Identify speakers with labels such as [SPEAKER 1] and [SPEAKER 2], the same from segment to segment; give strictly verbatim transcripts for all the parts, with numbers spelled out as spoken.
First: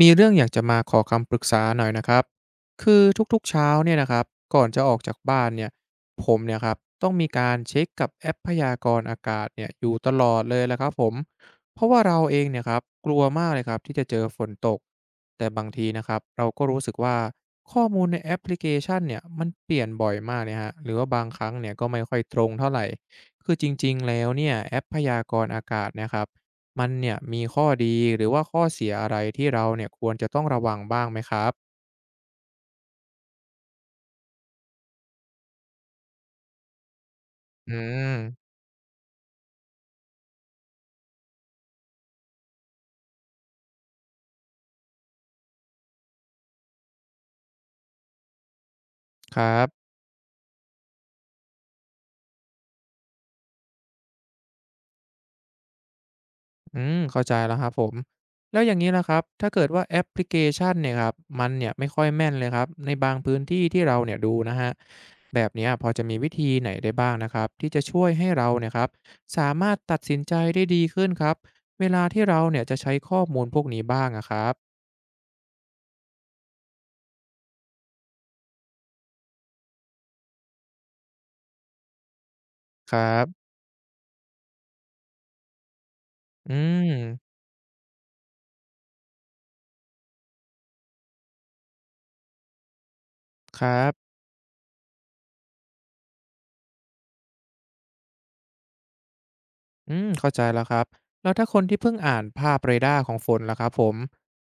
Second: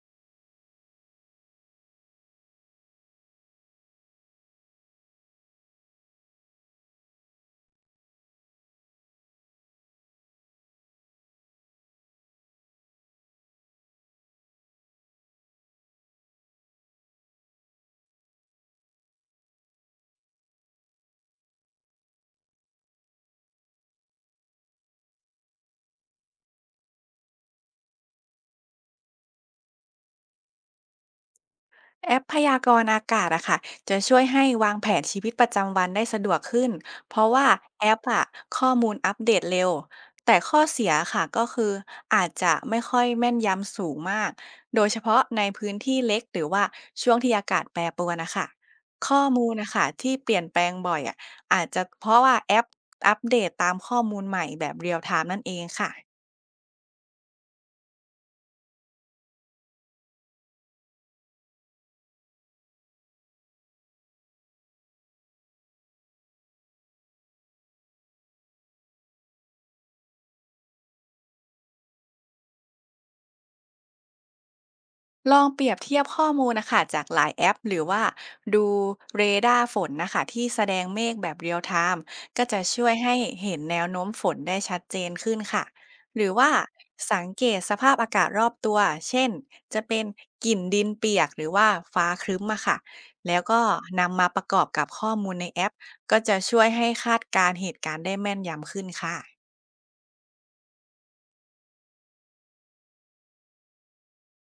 [SPEAKER 1] มีเรื่องอยากจะมาขอคำปรึกษาหน่อยนะครับคือทุกๆเช้าเนี่ยนะครับก่อนจะออกจากบ้านเนี่ยผมเนี่ยครับต้องมีการเช็คกับแอปพยากรณ์อากาศเนี่ยอยู่ตลอดเลยแหละครับผมเพราะว่าเราเองเนี่ยครับกลัวมากเลยครับที่จะเจอฝนตกแต่บางทีนะครับเราก็รู้สึกว่าข้อมูลในแอปพลิเคชันเนี่ยมันเปลี่ยนบ่อยมากเนี่ยฮะหรือว่าบางครั้งเนี่ยก็ไม่ค่อยตรงเท่าไหร่คือจริงๆแล้วเนี่ยแอปพยากรณ์อากาศนะครับ มันเนี่ยมีข้อดีหรือว่าข้อเสียอะไรที่เราเนี่ยควรจะต้องระวังบ้างไหมครับ
[SPEAKER 2] แอปพยากรณ์อากาศอะค่ะจะช่วยให้วางแผนชีวิตประจำวันได้สะดวกขึ้นเพราะว่า
[SPEAKER 1] อื
[SPEAKER 2] แอป
[SPEAKER 1] ม
[SPEAKER 2] อะข้อมูลอัปเดตเร็วแต่ข้อเสียค่ะก็คืออาจจะไม่ค่อยแม่นยำสูงมากโดยเฉพาะในพื้นที่เล็กหรือว่าช่วงที่อากาศแปรปรวนนะคะข้อ
[SPEAKER 1] ค
[SPEAKER 2] มูล
[SPEAKER 1] รั
[SPEAKER 2] นะคะ
[SPEAKER 1] บ
[SPEAKER 2] ที่เปลี่ยนแปลงบ่อยอะอาจจะเพราะว่าแอปอัปเดตตามข้อมูลใหม่แบบเรียลไทม์นั่นเองค่ะ
[SPEAKER 1] อืมเข้าใจแล้วครับผม แล้วอย่างงี้ล่ะครับ ถ้าเกิดว่าแอปพลิเคชันเนี่ยครับ มันเนี่ยไม่ค่อยแม่นเลยครับในบางพื้นที่ที่เราเนี่ยดูนะครับแบบเนี้ยพอจะมีวิธีไหนได้บ้างนะครับที่จะช่วยให้เราเนี่ยครับสามารถตัดสินใจได้ดีขึ้นครับเวลาที่เราเนี่ยจะใช้ข้อมูลพวกนี้บ้างอะครับ
[SPEAKER 2] ลองเปรียบเทียบข้อมูลนะคะจากหลายแอปหรือว่าดูเรดาร์ฝนนะคะที่แสดงเมฆแบบเรียลไทม์ก็จะช่วย
[SPEAKER 1] ครั
[SPEAKER 2] ให้
[SPEAKER 1] บ
[SPEAKER 2] เห็นแนวโน้มฝนได้ชัดเจนขึ้นค่ะหรือว่า
[SPEAKER 1] อื
[SPEAKER 2] สัง
[SPEAKER 1] ม
[SPEAKER 2] เกตสภาพอากาศรอบตัวเช่นจะเป็นกลิ่นดินเปียกหรือว่าฟ้าครึ้มอะค่ะแล้วก็
[SPEAKER 1] ครับ
[SPEAKER 2] นำมาประกอบกับข้อมูลในแอปก็จะช่วยให้คาดการณ์เหตุการณ์ได้แม่นยำขึ้นค่ะ
[SPEAKER 1] อืมเข้าใจแล้วครับแล้วถ้าคนที่เพิ่งอ่านภาพเรดาร์ของฝนล่ะครับผม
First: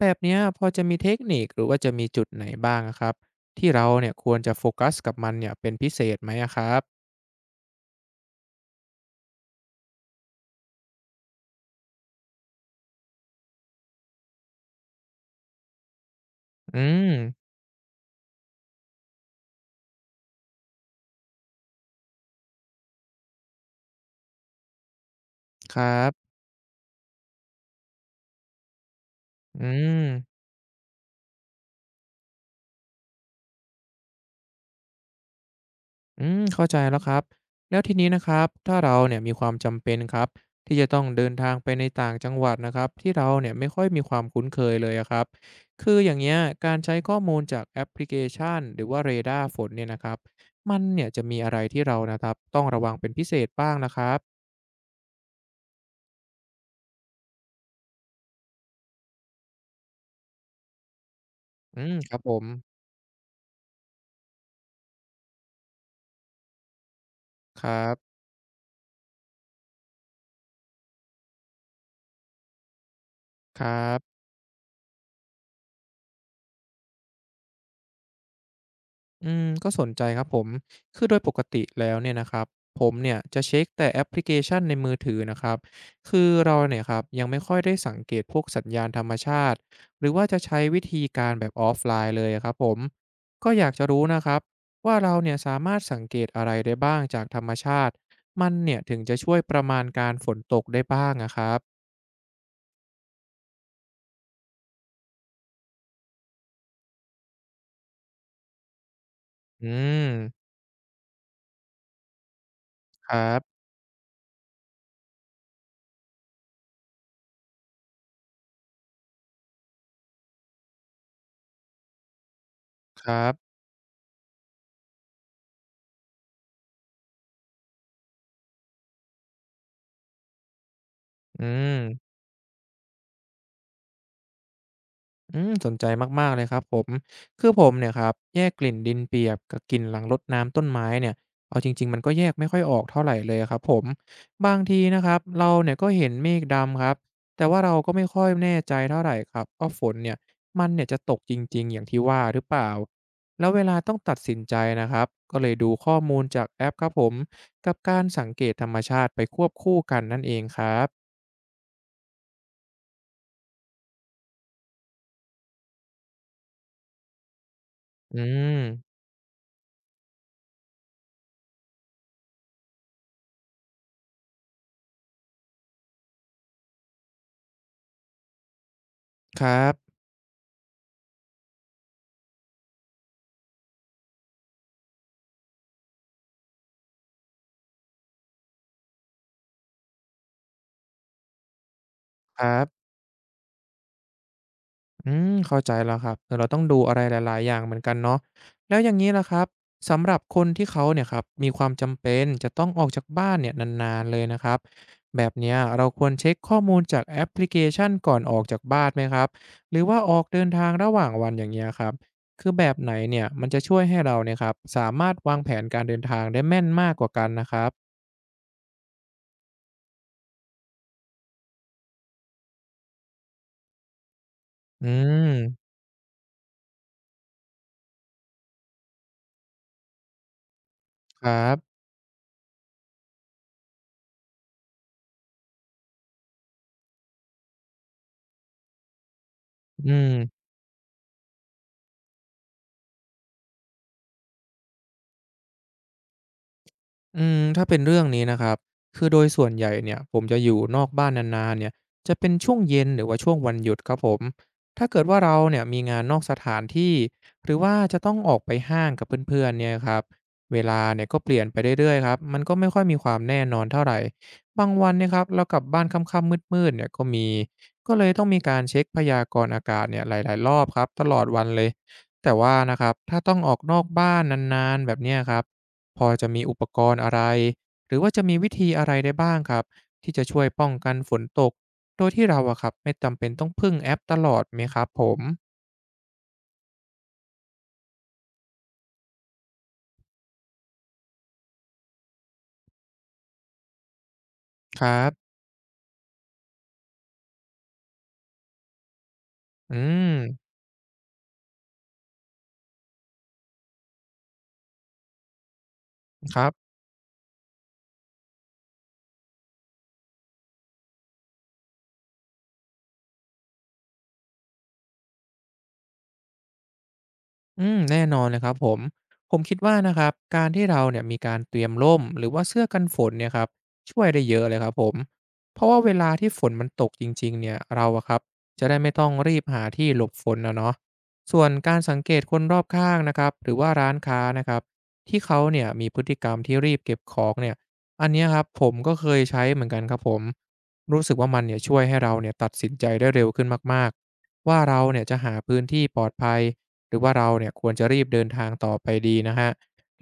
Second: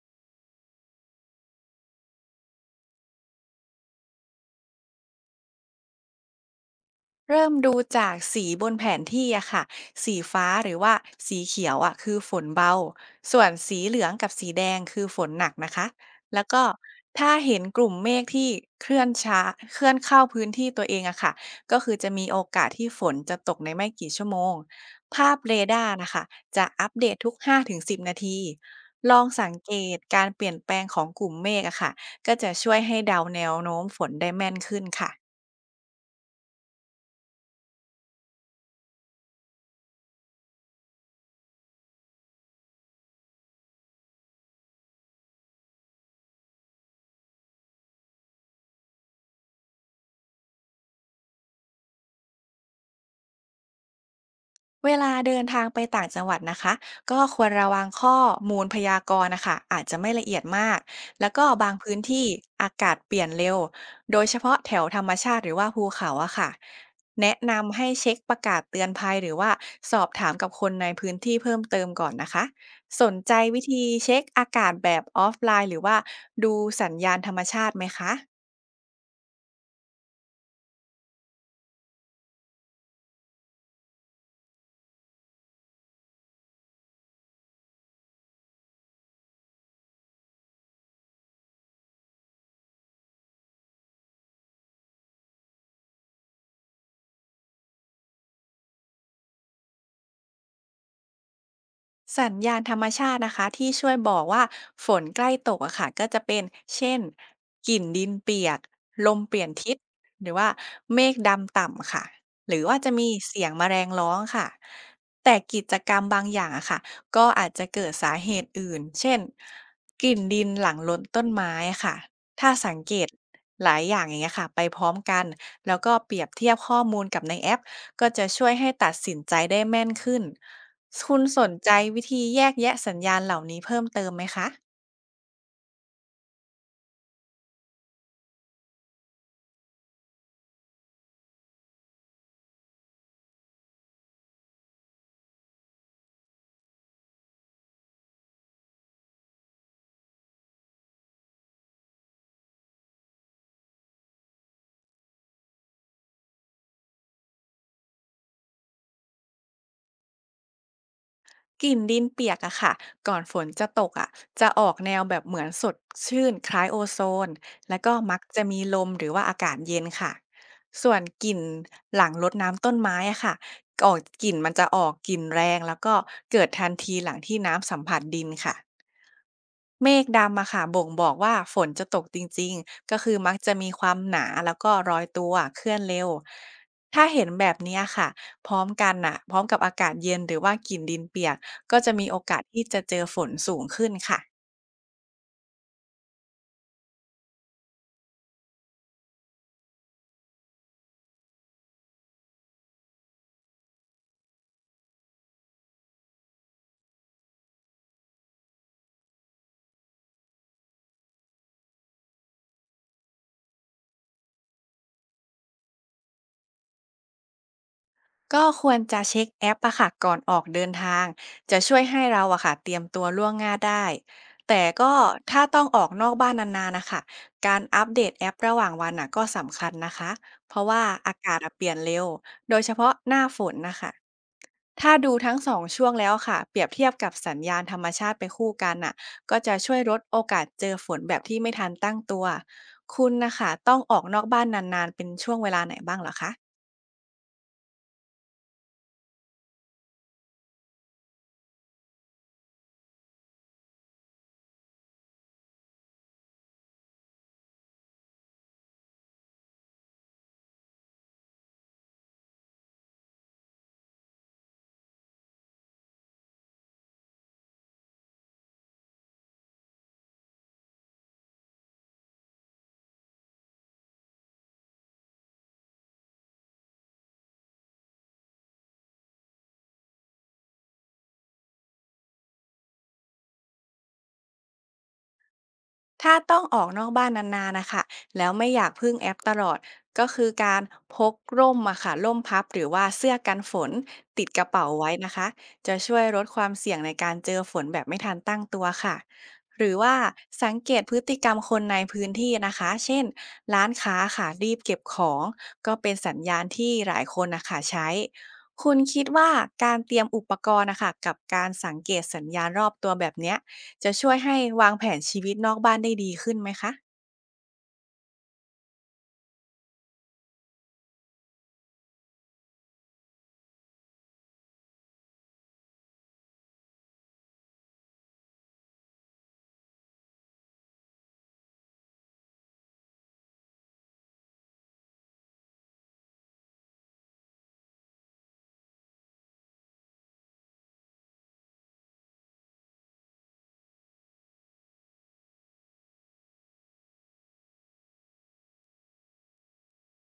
[SPEAKER 1] แบบเนี้ยพอจะมีเทคนิคหรือว่าจะมีจุดไหนบ้างอะครับที่เราเนี่ยควรจะโฟกัสกับมันเนี่ยเป็นพิเศษไหมอะครับ
[SPEAKER 2] เริ่มดูจากสีบนแผนที่อะค่ะสีฟ้าหรือว่าสีเขียวอะคือฝนเบาส่วนสีเหลืองกับสีแดงคือฝนหนักนะคะแล้วก็
[SPEAKER 1] อืม
[SPEAKER 2] ถ้าเห็นกลุ่มเมฆที่เคลื่อนช้า เคลื่อนเข้าพื้นที่ตัวเองอะค่ะก็คือจะมีโอกาสที่ฝนจะตกในไม่กี่ชั่วโมงภาพเร
[SPEAKER 1] ค
[SPEAKER 2] ดา
[SPEAKER 1] รั
[SPEAKER 2] ร์นะคะ
[SPEAKER 1] บ
[SPEAKER 2] จะอัปเดตทุกห้าถึงสิบนาที ลองสัง
[SPEAKER 1] อื
[SPEAKER 2] เกต
[SPEAKER 1] ม
[SPEAKER 2] การเปลี่ยนแปลงของกลุ่มเมฆอะค่ะก็จะช่วยให้เดาแนวโน้มฝนได้แม่นขึ้นค่ะ
[SPEAKER 1] อืมเข้าใจแล้วครับแล้วทีนี้นะครับถ้าเราเนี่ยมีความจำเป็นครับที่จะต้องเดินทางไปในต่างจังหวัดนะครับที่เราเนี่ยไม่ค่อยมีความคุ้นเคยเลยอะครับคืออย่างเงี้ยการใช้ข้อมูลจากแอปพลิเคชันหรือว่าเรดาร์ฝนเนี่ยนะครับมันเนี่ยจะมีอะไรที่เรานะครับต้องระวังเป็นพิเศษบ้างนะครับ
[SPEAKER 2] เวลาเดินทางไปต่างจังหวัดนะคะก็ควรระวังข้อมูลพยากรณ์นะคะอาจจะไม่ละเอียดมากแล้วก็บาง
[SPEAKER 1] อืม
[SPEAKER 2] พื้น
[SPEAKER 1] ครับ
[SPEAKER 2] ที่
[SPEAKER 1] ผม
[SPEAKER 2] อากาศเปลี่ยนเร็วโดยเฉพาะแถวธรรมชาติหรือว่าภูเขาอะค่ะแนะ
[SPEAKER 1] ครั
[SPEAKER 2] นำให้เช็
[SPEAKER 1] บ
[SPEAKER 2] คประกาศเตือนภัยหรือว่าสอบถามกับคนในพื้นที่เพิ่มเติมก่อนนะคะสนใจวิ
[SPEAKER 1] ครั
[SPEAKER 2] ธี
[SPEAKER 1] บ
[SPEAKER 2] เช็คอากาศแบบออฟไลน์หรือว่าดูสัญญาณธรรมชาติไหมคะ
[SPEAKER 1] อืมก็สนใจครับผมคือโดยปกติแล้วเนี่ยนะครับผมเนี่ยจะเช็คแต่แอปพลิเคชันในมือถือนะครับคือเราเนี่ยครับยังไม่ค่อยได้สังเกตพวกสัญญาณธรรมชาติหรือว่าจะใช้วิธีการแบบออฟไลน์เลยครับผมก็อยากจะรู้นะครับว่าเราเนี่ยสามารถสังเกตอะไรได้บ้างจากธรรมชาติมันเนี่ยถึงจะช่วยประมาณการฝนตกได้บ้างนะครับ
[SPEAKER 2] สัญญาณธรรมชาตินะคะที่ช่วยบอกว่าฝนใกล้ตกอะค่ะก็จะเป็นเช่นกลิ่นดินเปียกลมเปลี่ยน
[SPEAKER 1] อื
[SPEAKER 2] ทิศหรือ
[SPEAKER 1] ม
[SPEAKER 2] ว่าเมฆดำต่ำค่ะหรือว่าจะมี
[SPEAKER 1] ครั
[SPEAKER 2] เสียงแม
[SPEAKER 1] บ
[SPEAKER 2] ลงร้องค่ะแต่กิจกรรมบางอย่างอะค่ะก็อาจจะเกิดสาเหตุอื่นเช่นกลิ่นดินหลังล้นต้นไม้ค่ะถ้าสังเก
[SPEAKER 1] ค
[SPEAKER 2] ต
[SPEAKER 1] รับ
[SPEAKER 2] หลายอย่างอย่างเงี้ยค่ะไปพร้อมกันแล้วก็เปรียบเทียบข้อมูลกับในแอป ก็จะช่วยให้ตัดสินใจได้แม่นขึ้น คุณส
[SPEAKER 1] อื
[SPEAKER 2] นใจวิ
[SPEAKER 1] ม
[SPEAKER 2] ธีแยกแยะสัญญาณเหล่านี้เพิ่มเติมไหมคะ
[SPEAKER 1] อืมสนใจมากๆเลยครับผมคือผมเนี่ยครับแยกกลิ่นดินเปียกกับกลิ่นหลังรดน้ำต้นไม้เนี่ยเอาจริงๆมันก็แยกไม่ค่อยออกเท่าไรเลยอะครับผมบางทีนะครับเราเนี่ยก็เห็นเมฆดำครับแต่ว่าเราก็ไม่ค่อยแน่ใจเท่าไรครับว่าฝนเนี่ยมันเนี่ยจะตกจริงๆอย่างที่ว่าหรือเปล่าแล้วเวลาต้องตัดสินใจนะครับก็เลยดูข้อมูลจากแอปครับผมกับการสังเกตธรรมชาติไปควบคู่กันนั่นเองครับ
[SPEAKER 2] กลิ่นดินเปียกอะค่ะก่อนฝนจะตกอะจะออกแนวแบบเหมือนสดชื่นคล้ายโอโซน แล้วก็มั
[SPEAKER 1] อื
[SPEAKER 2] กจะมี
[SPEAKER 1] ม
[SPEAKER 2] ลมหรือว่าอากาศเย็นค่ะ ส่วนกลิ่นหลังรดน้ำต้นไม้อะค่ะออกกลิ่นมันจะออกกลิ่นแรงแล้วก็เกิดทันทีหลังที่น้ำสัมผัสดินค่ะ
[SPEAKER 1] ครั
[SPEAKER 2] เม
[SPEAKER 1] บ
[SPEAKER 2] ฆดำอะค่ะบ่งบอกว่าฝนจะตกจริงๆก็คือมักจะมีความหนาแล้วก็ร้อยตัวเคลื่อนเร็วถ้าเห็นแบบเนี้ยค่ะพร้อมกันน่ะพร้อมกับอากาศเย็นหรือว่ากลิ่นดินเปียกก็จะมีโอกาส
[SPEAKER 1] ครั
[SPEAKER 2] ที่จะ
[SPEAKER 1] บ
[SPEAKER 2] เจอฝนสูงขึ้นค่ะ
[SPEAKER 1] อืมเข้าใจแล้วครับเออเราต้องดูอะไรหลายๆอย่างเหมือนกันเนาะแล้วอย่างนี้ล่ะครับสำหรับคนที่เขาเนี่ยครับมีความจำเป็นจะต้องออกจากบ้านเนี่ยนานๆเลยนะครับแบบเนี้ยเราควรเช็กข้อมูลจากแอปพลิเคชันก่อนออกจากบ้านไหมครับ หรือว่าออกเดินทางระหว่างวันอย่างเงี้ยครับ คือแบบไหนเนี่ยมันจะช่วยให้เราเนี่ยครับสามารถวางแผนการเดินทางได้แม่นมากกว่ากันนะครับ
[SPEAKER 2] ก็ควรจะเช็คแอปอะค่ะก่อนออกเดินทางจะช่วยให้เราอะค่ะเตรียมตัวล่วงหน้าได้แต่
[SPEAKER 1] อื
[SPEAKER 2] ก็ถ้าต้อง
[SPEAKER 1] ม
[SPEAKER 2] ออกนอกบ้านนานๆนะคะการอัปเดตแอประหว่างวันน่ะก็สำคัญนะคะเพราะว่าอา
[SPEAKER 1] คร
[SPEAKER 2] กาศอะ
[SPEAKER 1] ั
[SPEAKER 2] เปลี่ย
[SPEAKER 1] บ
[SPEAKER 2] นเร็วโดยเฉพาะหน้าฝนนะคะถ้าดูทั้งสองช่วงแล้วค่ะเปรียบเทียบกับสัญญาณธรรมชาติไปคู่กันน่ะก็จะช่วย
[SPEAKER 1] อื
[SPEAKER 2] ลดโอกาส
[SPEAKER 1] ม
[SPEAKER 2] เจอฝนแบบที่ไม่ทันตั้งตัวคุณนะคะต้องออกนอกบ้านนานๆเป็นช่วงเวลาไหนบ้างเหรอคะ
[SPEAKER 1] อืมถ้าเป็นเรื่องนี้นะครับคือโดยส่วนใหญ่เนี่ยผมจะอยู่นอกบ้านนานๆเนี่ยจะเป็นช่วงเย็นหรือว่าช่วงวันหยุดครับผมถ้าเกิดว่าเราเนี่ยมีงานนอกสถานที่หรือว่าจะต้องออกไปห้างกับเพื่อนๆเนี่ยครับเวลาเนี่ยก็เปลี่ยนไปเรื่อยๆครับมันก็ไม่ค่อยมีความแน่นอนเท่าไหร่บางวันเนี่ยครับเรากลับบ้านค่ำๆมืดๆเนี่ยก็มีก็เลยต้องมีการเช็คพยากรณ์อากาศเนี่ยหลายๆรอบครับตลอดวันเลยแต่ว่านะครับถ้าต้องออกนอกบ้านนานๆแบบเนี้ยครับ พอจะมีอุปกรณ์อะไรหรือว่าจะมีวิธีอะไรได้บ้างครับที่จะช่วยป้องกันฝนตกโดยที่เราอะครับไม่จำเป็นต้องพึ่งแอปตลอดไหมครับผม
[SPEAKER 2] ถ้าต้องออกนอกบ้านนานๆนะคะ แล้วไม่อยากพึ่งแอปตลอด ก็คือการพกร่มอะค่ะร่มพับหรือว่าเสื้อกันฝนติดกระเป๋า
[SPEAKER 1] ค
[SPEAKER 2] ไว้
[SPEAKER 1] รั
[SPEAKER 2] นะคะ
[SPEAKER 1] บ
[SPEAKER 2] จะช่วยลดความเสี่ยงในการเจอฝนแบบไม่ทันตั้งตัวค่ะ หรือ
[SPEAKER 1] อื
[SPEAKER 2] ว่า
[SPEAKER 1] ม
[SPEAKER 2] สังเกตพฤติกรรมคนในพื้นที่นะคะ เช่นร้านค้าค่ะรีบเก็บของก็เป็นสัญญา
[SPEAKER 1] ค
[SPEAKER 2] ณ
[SPEAKER 1] รั
[SPEAKER 2] ที่
[SPEAKER 1] บ
[SPEAKER 2] หลายคนนะค่ะใช้ คุณคิดว่าการเตรียมอุปกรณ์นะคะกับการสังเกตสัญญาณรอบตัวแบบเนี้ย จะช่วยให้วางแผนชีวิตนอกบ้านได้ดีขึ้นไหมคะ
[SPEAKER 1] อืมแน่นอนเลยครับผม ผมคิดว่านะครับการที่เราเนี่ยมีการเตรียมร่มหรือว่าเสื้อกันฝนเนี่ยครับช่วยได้เยอะเลยครับผมเพราะว่าเวลาที่ฝนมันตกจริงๆเนี่ยเราอะครับจะได้ไม่ต้องรีบหาที่หลบฝนนะเนาะส่วนการสังเกตคนรอบข้างนะครับหรือว่าร้านค้านะครับที่เขาเนี่ยมีพฤติกรรมที่รีบเก็บของเนี่ยอันเนี้ยครับผมก็เคยใช้เหมือนกันครับผมรู้สึกว่ามันเนี่ยช่วยให้เราเนี่ยตัดสินใจได้เร็วขึ้นมากๆว่าเราเนี่ยจะหาพื้นที่ปลอดภัย หรือว่าเราเนี่ยควรจะรีบเดินทางต่อไปดีนะฮะ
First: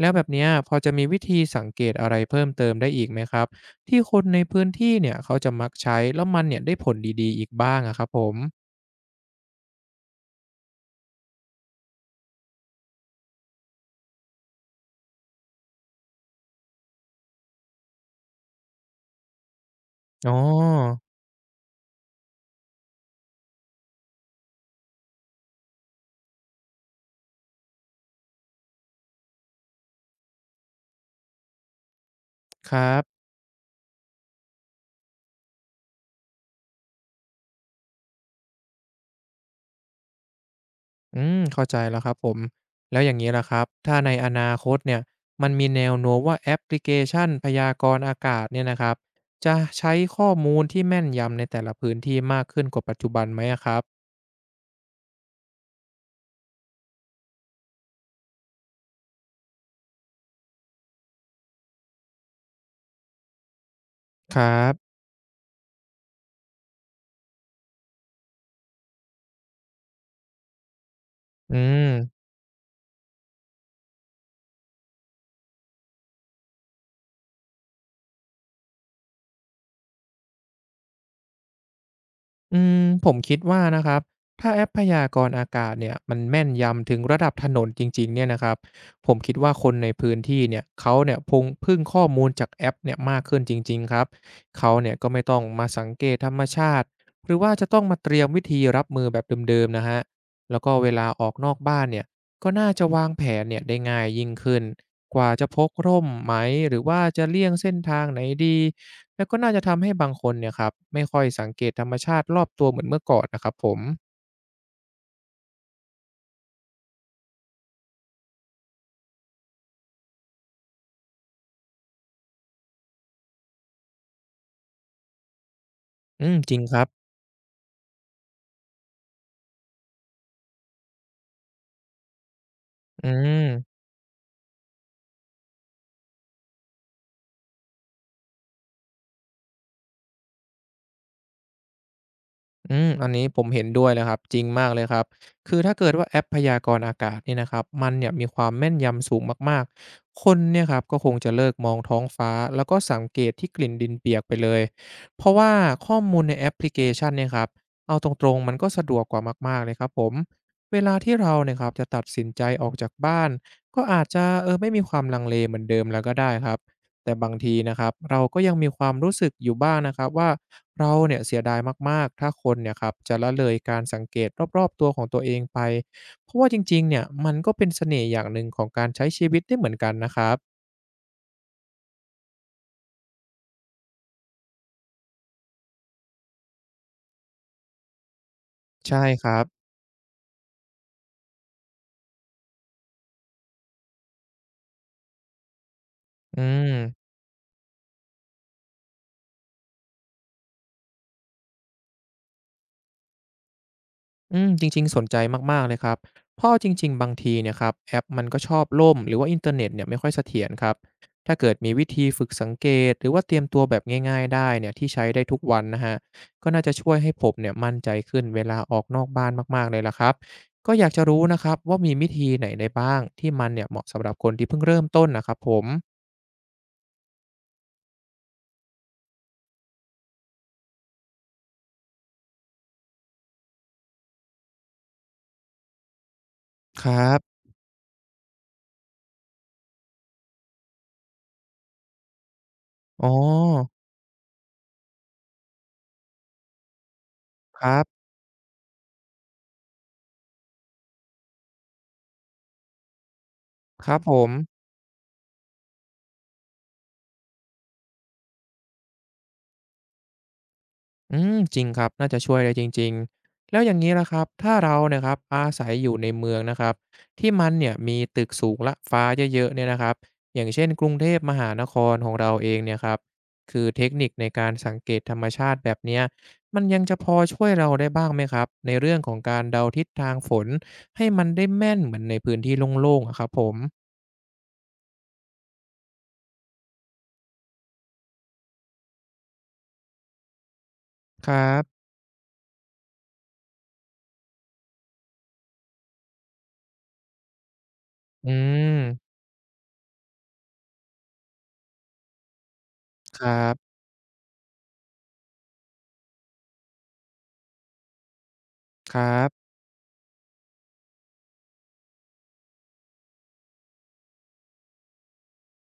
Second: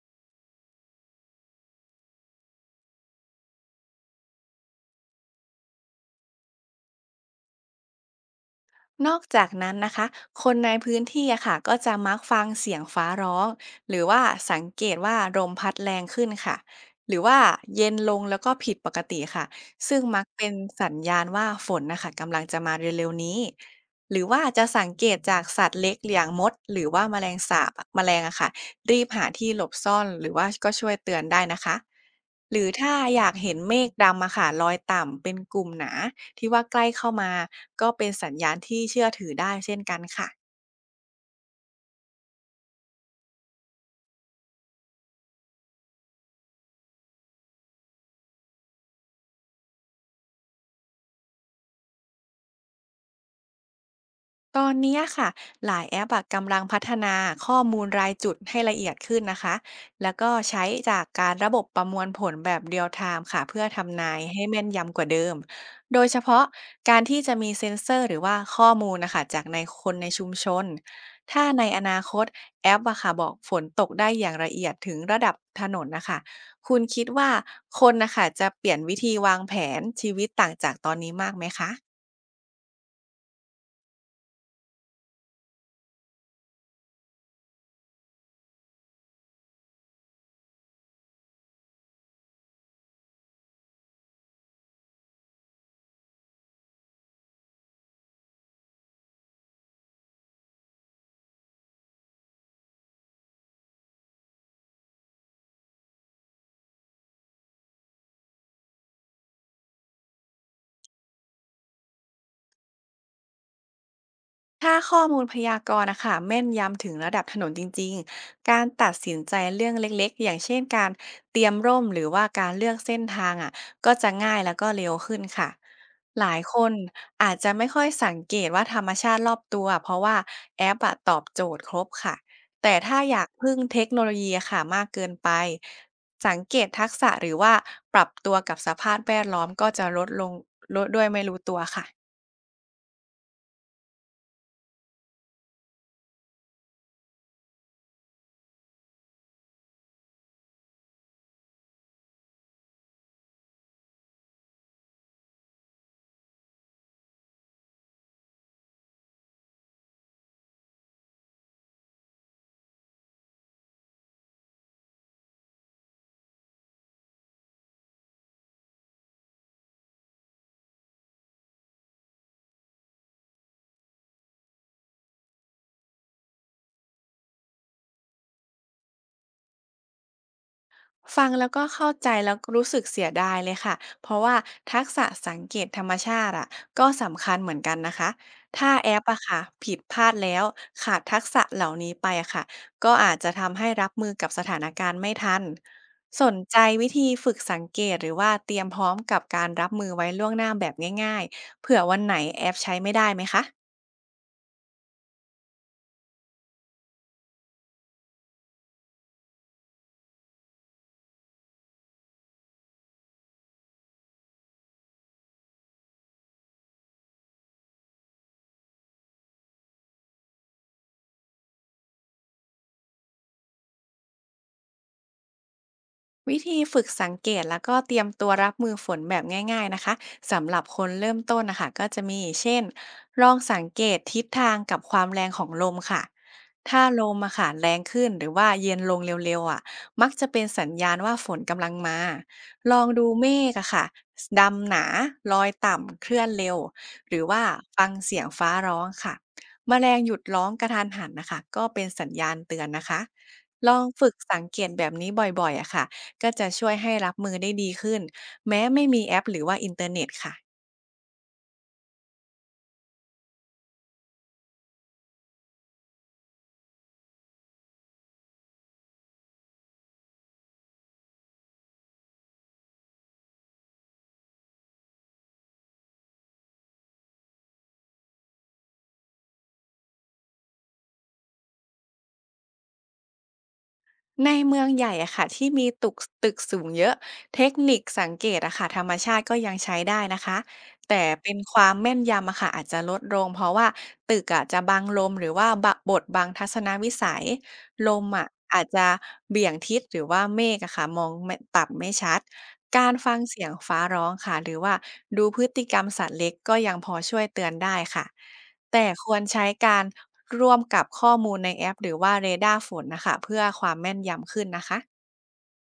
[SPEAKER 1] แล้วแบบเนี้ยพอจะมีวิธีสังเกตอะไรเพิ่มเติมได้อีกไหมครับที่คนในพื้นที่เนี่ยเขาจะมักใช้แล้วมันเนี่ยได้ผลดีๆอีกบ้างอะครับผม
[SPEAKER 2] นอกจากนั้นนะคะคนในพื้นที่อะค่ะก็จะมักฟังเสียงฟ้าร้องหรือว่าสังเกตว่าลมพัดแรงขึ้นค่ะหรือว่าเย็นลงแล้วก็ผิดปกติค่ะซึ่งมัก
[SPEAKER 1] อ๋
[SPEAKER 2] เป็นสัญ
[SPEAKER 1] อ
[SPEAKER 2] ญาณว่าฝนนะคะกำลังจะมาเร็วๆนี้หรือว่าจะสังเกตจากสัตว์เล็กอย่างมดหรือว่าแมลงสาบแมลงอะค่ะ รีบหาที่หลบซ่อนหรือว่าก็ช่วยเตือนได้นะคะหรือ
[SPEAKER 1] ครั
[SPEAKER 2] ถ้าอ
[SPEAKER 1] บ
[SPEAKER 2] ยากเห็นเมฆดำอะค่ะลอยต่ำเป็นกลุ่มหนาที่ว่าใกล้เข้ามาก็เป็นสัญญาณที่เชื่อถือได้เช่นกันค่ะ
[SPEAKER 1] อืมเข้าใจแล้วครับผมแล้วอย่างนี้ล่ะครับถ้าในอนาคตเนี่ยมันมีแนวโน้มว่าแอปพลิเคชันพยากรณ์อากาศเนี่ยนะครับจะใช้ข้อมูลที่แม่นยำในแต่ละพื้นที่มากขึ้นกว่าปัจจุบันไหมอะครับ
[SPEAKER 2] ตอนเนี้ยค่ะหลายแอปอะกำลังพัฒนาข้อมูลรายจุดให้ละเอียดขึ้นนะคะแล้วก็ใช้จากการระบบประมวลผลแบบเรียลไทม์ค่ะเพื่อทำนาย
[SPEAKER 1] ค
[SPEAKER 2] ให้
[SPEAKER 1] รั
[SPEAKER 2] แม่น
[SPEAKER 1] บ
[SPEAKER 2] ยำกว่าเดิมโดยเฉพาะการที่จะมีเซ็นเซอร์หรือว่าข้อมูลนะคะจากในคนในชุมชนถ้า
[SPEAKER 1] อื
[SPEAKER 2] ในอนาค
[SPEAKER 1] ม
[SPEAKER 2] ตแอปอะค่ะบอกฝนตกได้อย่างละเอียดถึงระดับถนนนะคะคุณคิดว่าคนนะคะจะเปลี่ยนวิธีวางแผนชีวิตต่างจากตอนนี้มากไหมคะ
[SPEAKER 1] อืมผมคิดว่านะครับถ้าแอปพยากรณ์อากาศเนี่ยมันแม่นยำถึงระดับถนนจริงๆเนี่ยนะครับผมคิดว่าคนในพื้นที่เนี่ยเขาเนี่ยพงพึ่งข้อมูลจากแอปเนี่ยมากขึ้นจริงๆครับเขาเนี่ยก็ไม่ต้องมาสังเกตธรรมชาติหรือว่าจะต้องมาเตรียมวิธีรับมือแบบเดิมๆนะฮะแล้วก็เวลาออกนอกบ้านเนี่ยก็น่าจะวางแผนเนี่ยได้ง่ายยิ่งขึ้นกว่าจะพกร่มไหมหรือว่าจะเลี่ยงเส้นทางไหนดี แล้วก็น่าจะทำให้บางคนเนี่ยครับไม่ค่อยสังเกตธรรมชาติรอบตัวเหมือนเมื่อก่อนนะครับผม
[SPEAKER 2] ถ้าข้อมูลพยากรณ์นะคะแม่นยำถึงระดับถนนจริงๆการตัดสินใจเรื่องเล็กๆอย่างเช่นการเตรียมร่มหรือว่าการเลือกเส้นทางอ่ะก็จะง่ายแล้วก็เร็วขึ้นค่ะห
[SPEAKER 1] อื
[SPEAKER 2] ลา
[SPEAKER 1] ม
[SPEAKER 2] ย
[SPEAKER 1] จ
[SPEAKER 2] ค
[SPEAKER 1] ริง
[SPEAKER 2] น
[SPEAKER 1] ครับ
[SPEAKER 2] อาจจะไม่ค่อยสังเกตว่าธรรมชาติรอบตัวเพราะว่าแอปอะตอบโจทย์ครบค่ะแต่ถ้า
[SPEAKER 1] อื
[SPEAKER 2] อยากพึ่งเท
[SPEAKER 1] ม
[SPEAKER 2] คโนโลยีอะค่ะมากเกินไปสังเกตทักษะหรือว่าปรับตัวกับสภาพแวดล้อมก็จะลดลงลดด้วยไม่รู้ตัวค่ะ
[SPEAKER 1] อืมอันนี้ผมเห็นด้วยเลยครับจริงมากเลยครับคือถ้าเกิดว่าแอปพยากรณ์อากาศเนี่ยนะครับมันเนี่ยมีความแม่นยำสูงมากๆคนเนี่ยครับก็คงจะเลิกมองท้องฟ้าแล้วก็สังเกตที่กลิ่นดินเปียกไปเลยเพราะว่าข้อมูลในแอปพลิเคชันเนี่ยครับเอาตรงๆมันก็สะดวกกว่ามากๆเลยครับผมเวลาที่เราเนี่ยครับจะตัดสินใจออกจากบ้านก็อาจจะเออไม่มีความลังเลเหมือนเดิมแล้วก็ได้ครับแต่บางทีนะครับเราก็ยังมีความรู้สึกอยู่บ้างนะครับว่า เราเนี่ยเสียดายมากๆถ้าคนเนี่ยครับจะละเลยการสังเกตรอบๆตัวของตัวเองไปเพราะว่าจริงๆเนี่ยมันก็เป็นเสน่ห์อย่างหนึ่งของการใช้ชีวิตได้เหมือนกันนะครับ
[SPEAKER 2] ฟังแล้วก็เข้าใจแล้วก็รู้สึกเสียดายเลยค่ะ เพราะว่าทักษะสังเกตธรรมชาติอะก็สำคัญเหมือนกันนะคะ ถ้าแอป
[SPEAKER 1] ใช่
[SPEAKER 2] อะ
[SPEAKER 1] ครั
[SPEAKER 2] ค่ะ
[SPEAKER 1] บ
[SPEAKER 2] ผิดพลาดแล้วขาดทักษะเหล่านี้ไปอะค่ะก็อาจจะทำให้รับมือกับสถานการณ์ไม่ทัน สน
[SPEAKER 1] อื
[SPEAKER 2] ใจ
[SPEAKER 1] ม
[SPEAKER 2] วิธีฝึกสังเกตหรือว่าเตรียมพร้อมกับการรับมือไว้ล่วงหน้าแบบง่ายๆเผื่อวันไหนแอปใช้ไม่ได้ไหมคะ
[SPEAKER 1] อืมจริงๆสนใจมากๆเลยครับเพราะเอาจริงๆบางทีเนี่ยครับแอปมันก็ชอบล่มหรือว่าอินเทอร์เน็ตเนี่ยไม่ค่อยเสถียรครับถ้าเกิดมีวิธีฝึกสังเกตหรือว่าเตรียมตัวแบบง่ายๆได้เนี่ยที่ใช้ได้ทุกวันนะครับก็น่าจะช่วยให้ผมเนี่ยมั่นใจขึ้นเวลาออกนอกบ้านมากๆเลยล่ะครับก็อยากจะรู้นะครับว่ามีวิธีไหนได้บ้างที่มันเนี่ยเหมาะสำหรับคนที่เพิ่งเริ่มต้นน่ะครับผม
[SPEAKER 2] วิธีฝึกสังเกตแล้วก็เตรียมตัวรับมือฝนแบบง่ายๆนะคะสำหรับคนเริ่มต้นนะคะก็จะมีเช่นลองสังเกตทิศทางกับความแรงของลมค่ะถ้า
[SPEAKER 1] ค
[SPEAKER 2] ล
[SPEAKER 1] รั
[SPEAKER 2] มอะ
[SPEAKER 1] บ
[SPEAKER 2] ค่ะแรงขึ้นหรือว่าเย็นลงเร็วๆอะมักจะเป็นสัญญาณว่าฝนกำลังมาลอง
[SPEAKER 1] อ๋
[SPEAKER 2] ดู
[SPEAKER 1] อ
[SPEAKER 2] เมฆอะค่ะดำหนาลอยต่ำเคลื่อนเร็วหรือว่า
[SPEAKER 1] ครั
[SPEAKER 2] ฟัง
[SPEAKER 1] บ
[SPEAKER 2] เสียงฟ้าร้องค่ะแมลงหยุดร้องกระทันหันนะคะก็เป็นสัญญาณเตือนนะคะลอง
[SPEAKER 1] ครับ
[SPEAKER 2] ฝึ
[SPEAKER 1] ผ
[SPEAKER 2] ก
[SPEAKER 1] ม
[SPEAKER 2] สังเกตแบบนี้บ่อยๆอะค่ะ ก็จะช่วยให้รับมือได้ดีขึ้นแม้ไม่มีแอปหรือว่าอินเทอร์เน็ตค่ะ
[SPEAKER 1] อืมจริงครับน่าจะช่วยได้จริงๆแล้วอย่างนี้ล่ะครับถ้าเราเนี่ยครับอาศัยอยู่ในเมืองนะครับที่มันเนี่ยมีตึกสูงและฟ้าเยอะๆเนี่ยนะครับอย่างเช่นกรุงเทพมหานครของเราเองเนี่ยครับคือเทคนิคในการสังเกตธรรมชาติแบบเนี้ยมันยังจะพอช่วยเราได้บ้างไหมครับในเรื่องของการเดาทิศทางฝนให้มันได้แม่นเหมือนในพื้นที่โล่งๆอะครับผม
[SPEAKER 2] ในเมืองใหญ่อะค่ะที่มีตึกตึกสูงเยอะเทคนิคสังเกตอะค่ะธรรมชาติก็ยังใช้ได้นะคะแต่
[SPEAKER 1] ค
[SPEAKER 2] เป็น
[SPEAKER 1] รั
[SPEAKER 2] ความ
[SPEAKER 1] บ
[SPEAKER 2] แม่นยำอะค่ะอาจจะลดลงเพราะว่าตึกอะจะบังลมหรือว่าบะบดบังทัศนวิสัยลมอะ
[SPEAKER 1] อื
[SPEAKER 2] อาจ
[SPEAKER 1] ม
[SPEAKER 2] จะเบี่ยงทิศหรือว่าเมฆอะค่ะมองไม่ตับไม่ชัดการฟัง
[SPEAKER 1] ครั
[SPEAKER 2] เสียง
[SPEAKER 1] บ
[SPEAKER 2] ฟ้าร้องค่ะหรือว่าดูพฤติกรรมสัตว์เล็กก็ยังพอช่วยเตือนได้ค่ะ แต่
[SPEAKER 1] ค
[SPEAKER 2] ค
[SPEAKER 1] รั
[SPEAKER 2] วรใช้
[SPEAKER 1] บ
[SPEAKER 2] การร่วมกับข้อมูลในแอปหรือว่าเรดาร์ฝนนะคะเพื่อความแม่นยำขึ้นนะคะ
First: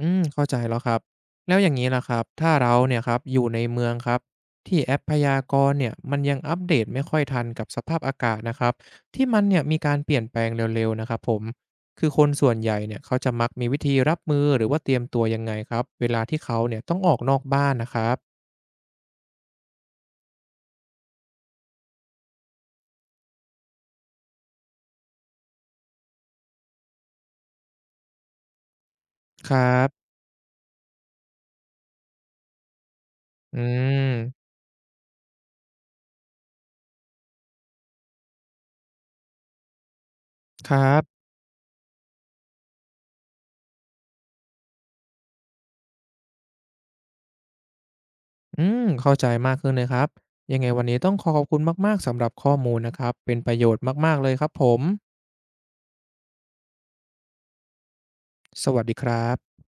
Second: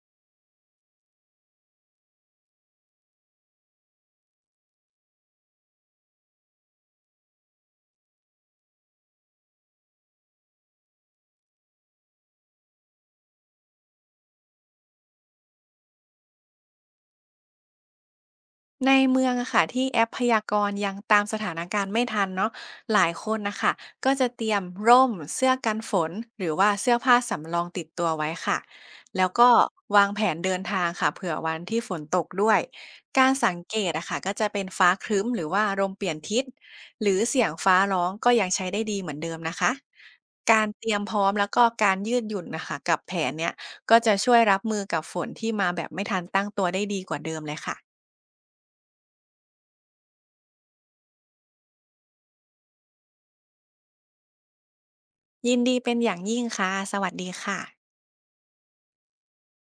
[SPEAKER 1] อืมเข้าใจแล้วครับแล้วอย่างนี้ล่ะครับถ้าเราเนี่ยครับอยู่ในเมืองครับที่แอปพยากรณ์เนี่ยมันยังอัปเดตไม่ค่อยทันกับสภาพอากาศนะครับที่มันเนี่ยมีการเปลี่ยนแปลงเร็วๆนะครับผมคือคนส่วนใหญ่เนี่ยเขาจะมักมีวิธีรับมือหรือว่าเตรียมตัวยังไงครับเวลาที่เขาเนี่ยต้องออกนอกบ้านนะครับ
[SPEAKER 2] ในเมืองอะค่ะที่แอปพยากรณ์ยังตามสถานการณ์ไม่ทันเนาะหลายคนนะคะก็จะเตรียมร่มเสื้อกันฝนหรือว่าเสื้อผ้าสำรองติดตัวไว้ค่ะแล้วก็
[SPEAKER 1] ครั
[SPEAKER 2] วาง
[SPEAKER 1] บ
[SPEAKER 2] แผนเดินทางค่ะเผื่อวันที่ฝนตกด้วยการสัง
[SPEAKER 1] อื
[SPEAKER 2] เกตอะค่ะก็
[SPEAKER 1] ม
[SPEAKER 2] จะเป็นฟ้าครึ้มหรือว่าลมเปลี่ยนทิศหรือเสียงฟ้าร้องก็ยังใช้ได้ดีเหมือนเดิมนะคะการ
[SPEAKER 1] ครั
[SPEAKER 2] เตรียมพร้อ
[SPEAKER 1] บ
[SPEAKER 2] มแล้วก็การยืดหยุ่นนะคะกับแผนเนี้ยก็จะช่วยรับมือกับฝนที่มาแบบไม่ทันตั้งตัวได้ดีกว่าเดิมเลยค่ะ
[SPEAKER 1] อืมเข้าใจมากขึ้นเลยครับยังไงวันนี้ต้องขอขอบคุณมากๆสำหรับข้อมูลนะครับเป็นประโยชน์มากๆเลยครับผม
[SPEAKER 2] ยินดีเป็นอย่างยิ่งค่ะ สวัสดีค่ะ
[SPEAKER 1] สวัสดีครับ